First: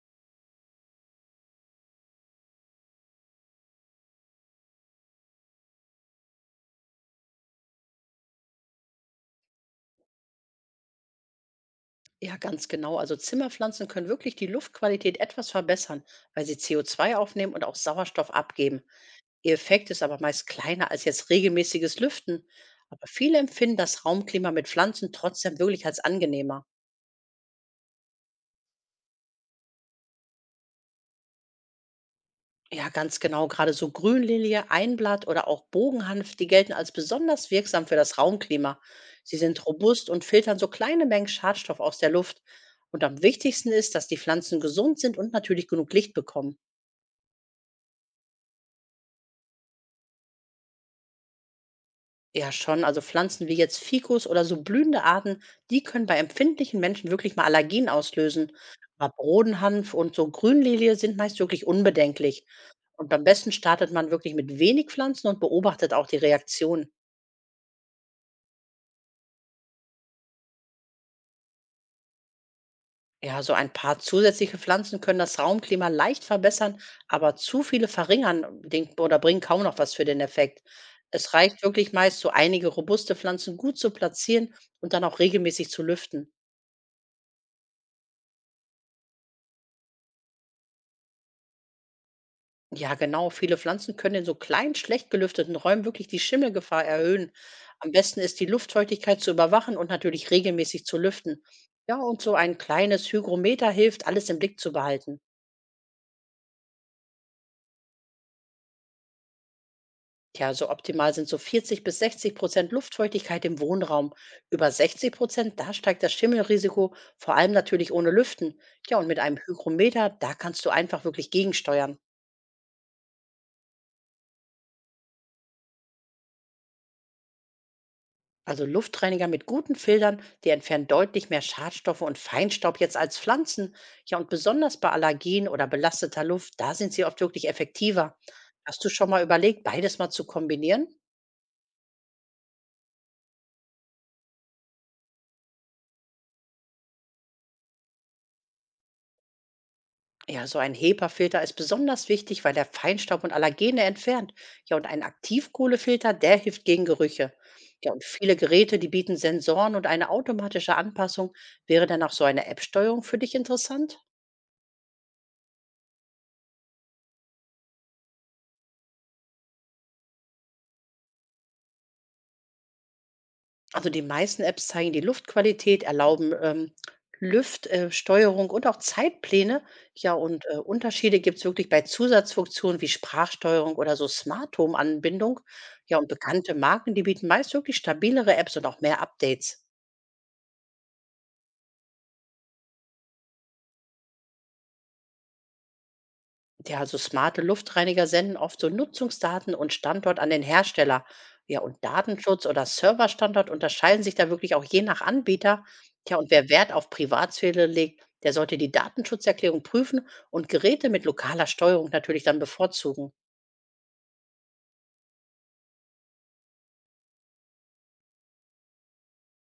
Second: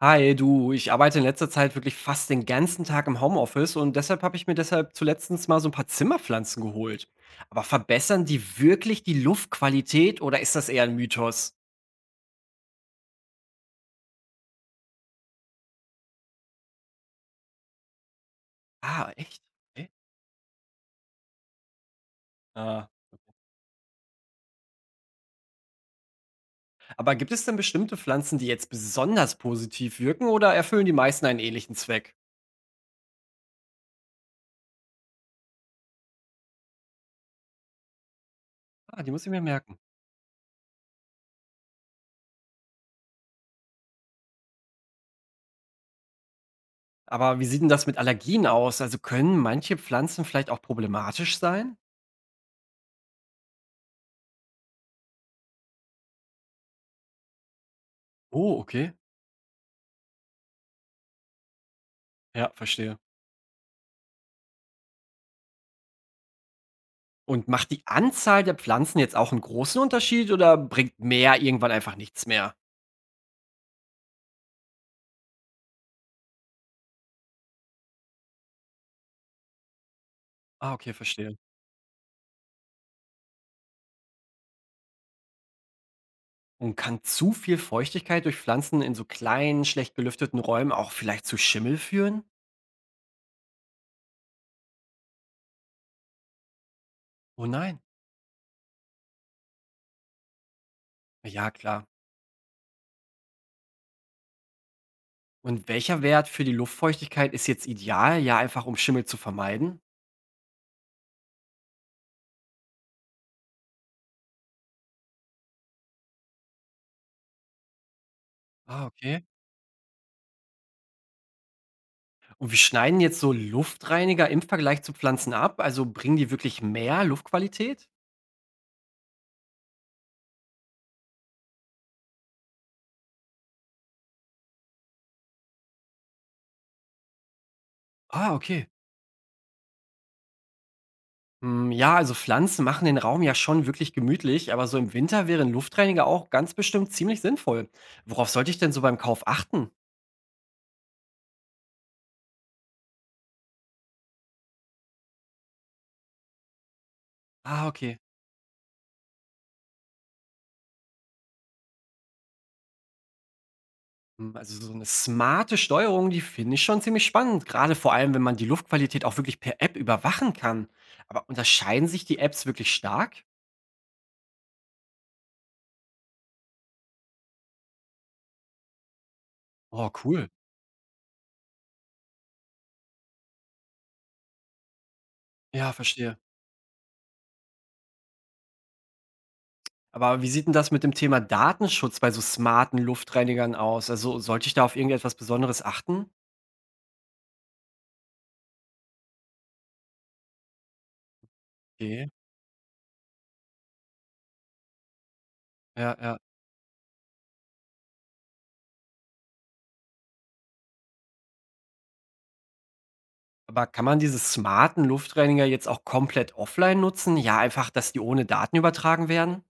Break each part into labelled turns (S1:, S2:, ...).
S1: Hi, du, ich arbeite in letzter Zeit wirklich fast den ganzen Tag im Homeoffice und deshalb habe ich mir deshalb zuletztens mal so ein paar Zimmerpflanzen geholt. Aber verbessern die wirklich die Luftqualität oder ist das eher ein Mythos?
S2: Ja, ganz genau. Also Zimmerpflanzen können wirklich die Luftqualität etwas verbessern, weil sie CO2 aufnehmen und auch Sauerstoff abgeben.
S1: Ah, echt?
S2: Ihr
S1: Okay.
S2: Effekt ist aber meist kleiner als jetzt regelmäßiges Lüften.
S1: Ah.
S2: Aber viele empfinden das Raumklima mit Pflanzen trotzdem wirklich als angenehmer.
S1: Aber gibt es denn bestimmte Pflanzen, die jetzt besonders positiv wirken oder erfüllen die meisten einen ähnlichen Zweck?
S2: Ja, ganz genau. Gerade so Grünlilie, Einblatt oder auch Bogenhanf, die gelten als besonders wirksam für das Raumklima.
S1: Ah, die muss ich
S2: Sie
S1: mir
S2: sind
S1: merken.
S2: robust und filtern so kleine Mengen Schadstoff aus der Luft. Und am wichtigsten ist, dass die Pflanzen gesund sind und natürlich genug Licht bekommen.
S1: Aber wie sieht denn das mit Allergien aus? Also können manche Pflanzen vielleicht auch problematisch sein?
S2: Ja, schon. Also Pflanzen wie jetzt Ficus oder so blühende Arten, die können bei empfindlichen Menschen wirklich mal Allergien auslösen.
S1: Oh, okay.
S2: Aber Rodenhanf und so Grünlilie sind meist wirklich unbedenklich.
S1: Ja, verstehe.
S2: Und am besten startet man wirklich mit wenig Pflanzen und beobachtet auch die Reaktion.
S1: Und macht die Anzahl der Pflanzen jetzt auch einen großen Unterschied oder bringt mehr irgendwann einfach nichts mehr?
S2: Ja, so ein paar zusätzliche Pflanzen können das Raumklima leicht verbessern, aber zu viele verringern oder bringen kaum noch was für den Effekt.
S1: Ah, okay,
S2: Es
S1: verstehe.
S2: reicht wirklich meist, so einige robuste Pflanzen gut zu platzieren und dann auch regelmäßig zu lüften.
S1: Und kann zu viel Feuchtigkeit durch Pflanzen in so kleinen, schlecht belüfteten Räumen auch vielleicht zu Schimmel führen?
S2: Ja, genau. Viele Pflanzen können in so kleinen, schlecht gelüfteten Räumen wirklich die Schimmelgefahr erhöhen.
S1: Oh nein.
S2: Am besten ist die Luftfeuchtigkeit zu überwachen und natürlich regelmäßig zu lüften.
S1: Ja, klar.
S2: Ja, und so ein kleines Hygrometer hilft, alles im Blick zu behalten.
S1: Und welcher Wert für die Luftfeuchtigkeit ist jetzt ideal, ja, einfach um Schimmel zu vermeiden?
S2: Tja, so optimal sind so 40 bis 60% Luftfeuchtigkeit im Wohnraum. Über 60%, da steigt das Schimmelrisiko, vor allem natürlich ohne Lüften.
S1: Ah,
S2: Tja, und mit
S1: okay.
S2: einem Hygrometer, da kannst du einfach wirklich gegensteuern.
S1: Und wir schneiden jetzt so Luftreiniger im Vergleich zu Pflanzen ab? Also, bringen die wirklich mehr Luftqualität?
S2: Also Luftreiniger mit guten Filtern, die entfernen deutlich mehr Schadstoffe und Feinstaub jetzt als Pflanzen. Ja, und besonders bei Allergien oder belasteter Luft, da sind sie oft wirklich effektiver.
S1: Ah, okay.
S2: Hast du schon mal überlegt, beides mal zu kombinieren?
S1: Hm, ja, also Pflanzen machen den Raum ja schon wirklich gemütlich, aber so im Winter wären Luftreiniger auch ganz bestimmt ziemlich sinnvoll. Worauf sollte ich denn so beim Kauf achten?
S2: Ja, so ein HEPA-Filter ist besonders wichtig, weil der Feinstaub und Allergene entfernt. Ja, und ein Aktivkohlefilter, der hilft gegen Gerüche.
S1: Ah,
S2: Ja,
S1: okay.
S2: und viele Geräte, die bieten Sensoren und eine automatische Anpassung. Wäre dann auch so eine App-Steuerung für dich interessant?
S1: Hm, also so eine smarte Steuerung, die finde ich schon ziemlich spannend, gerade vor allem, wenn man die Luftqualität auch wirklich per App überwachen kann. Aber unterscheiden sich die Apps wirklich stark?
S2: Also die meisten Apps zeigen die Luftqualität, erlauben Lüftsteuerung Steuerung und auch Zeitpläne.
S1: Oh,
S2: Ja,
S1: cool.
S2: und Unterschiede gibt es wirklich bei Zusatzfunktionen wie Sprachsteuerung oder so Smart Home-Anbindung.
S1: Ja,
S2: Ja, und
S1: verstehe.
S2: bekannte Marken, die bieten meist wirklich stabilere Apps und auch mehr Updates.
S1: Aber wie sieht denn das mit dem Thema Datenschutz bei so smarten Luftreinigern aus? Also, sollte ich da auf irgendetwas Besonderes achten?
S2: Ja, also smarte Luftreiniger senden oft so Nutzungsdaten und Standort an den Hersteller. Ja, und
S1: Okay.
S2: Datenschutz oder Serverstandort unterscheiden sich da wirklich auch je nach Anbieter.
S1: Ja,
S2: Tja,
S1: ja.
S2: und wer Wert auf Privatsphäre legt, der sollte die Datenschutzerklärung prüfen und Geräte mit lokaler Steuerung natürlich dann bevorzugen.
S1: Aber kann man diese smarten Luftreiniger jetzt auch komplett offline nutzen? Ja, einfach, dass die ohne Daten übertragen werden?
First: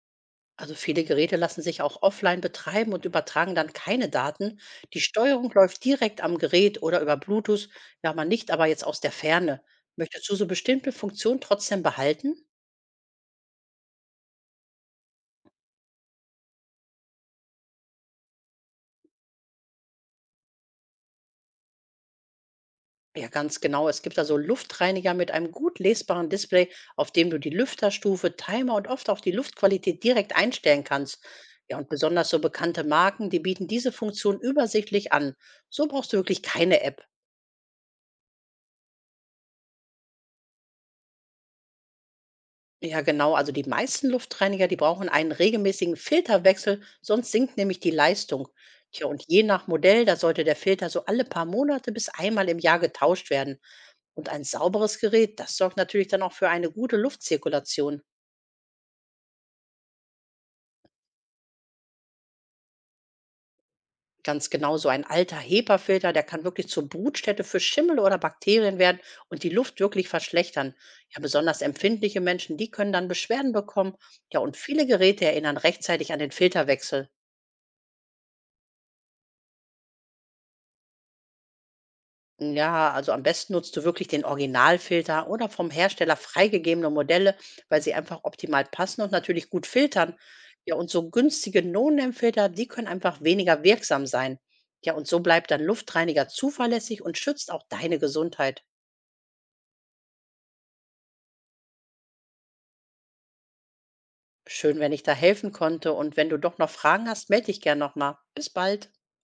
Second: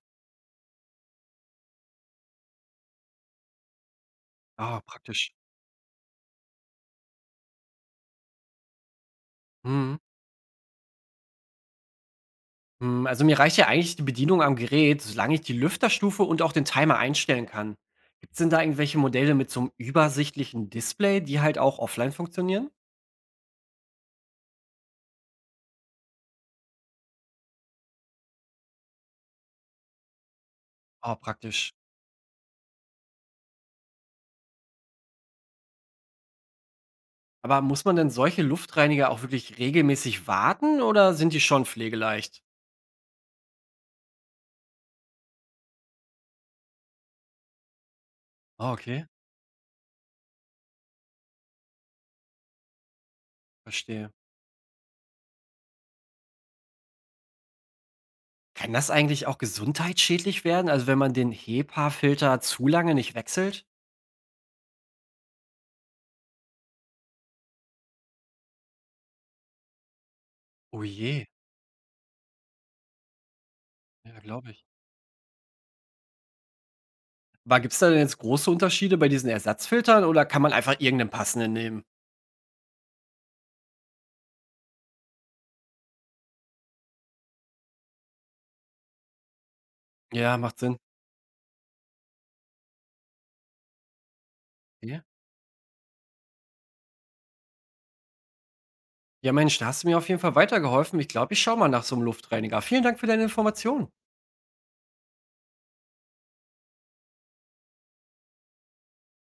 S2: Also viele Geräte lassen sich auch offline betreiben und übertragen dann keine Daten.
S1: Ah,
S2: Die
S1: praktisch.
S2: Steuerung läuft direkt am Gerät oder über Bluetooth, ja, man nicht aber jetzt aus der Ferne.
S1: Mhm.
S2: Möchtest du so bestimmte Funktionen trotzdem behalten?
S1: Mhm, also mir reicht ja eigentlich die Bedienung am Gerät, solange ich die Lüfterstufe und auch den Timer einstellen kann. Gibt's denn da irgendwelche Modelle mit so einem übersichtlichen Display, die halt auch offline funktionieren?
S2: Ja, ganz genau. Es gibt da so Luftreiniger mit einem gut lesbaren Display, auf dem du die Lüfterstufe, Timer und oft auch die Luftqualität direkt einstellen
S1: Ah,
S2: kannst.
S1: praktisch.
S2: Ja, und besonders so bekannte Marken, die bieten diese Funktion übersichtlich an. So brauchst du wirklich keine App.
S1: Aber muss man denn solche Luftreiniger auch wirklich regelmäßig warten oder sind die schon pflegeleicht?
S2: Ja, genau. Also die meisten Luftreiniger, die brauchen einen regelmäßigen Filterwechsel, sonst sinkt nämlich die Leistung.
S1: Ah, okay.
S2: Tja, und je nach Modell, da sollte der Filter so alle paar Monate bis einmal im Jahr getauscht werden.
S1: Verstehe.
S2: Und ein sauberes Gerät, das sorgt natürlich dann auch für eine gute Luftzirkulation.
S1: Kann das eigentlich auch gesundheitsschädlich werden? Also, wenn man den HEPA-Filter zu lange nicht wechselt?
S2: Ganz genau, so ein alter HEPA-Filter, der kann wirklich zur Brutstätte für Schimmel oder Bakterien werden und die Luft wirklich verschlechtern.
S1: Oh
S2: Ja,
S1: je,
S2: besonders empfindliche Menschen, die können dann Beschwerden bekommen.
S1: ja,
S2: Ja,
S1: glaube
S2: und
S1: ich.
S2: viele Geräte erinnern rechtzeitig an den Filterwechsel.
S1: Aber gibt's da denn jetzt große Unterschiede bei diesen Ersatzfiltern oder kann man einfach irgendeinen passenden nehmen?
S2: Ja, also am besten nutzt du wirklich den Originalfilter oder vom Hersteller freigegebene Modelle, weil sie einfach optimal passen und natürlich gut filtern.
S1: Ja, macht
S2: Ja,
S1: Sinn.
S2: und so günstige No-Name-Filter, die können einfach weniger wirksam sein. Ja,
S1: Ja.
S2: und so bleibt dein Luftreiniger zuverlässig und schützt auch deine Gesundheit.
S1: Ja, Mensch, da hast du mir auf jeden Fall weitergeholfen. Ich glaube, ich schaue mal nach so einem Luftreiniger. Vielen Dank für deine Informationen.
S2: Schön, wenn ich da helfen konnte. Und wenn du doch noch Fragen hast, melde dich gern nochmal. Bis bald.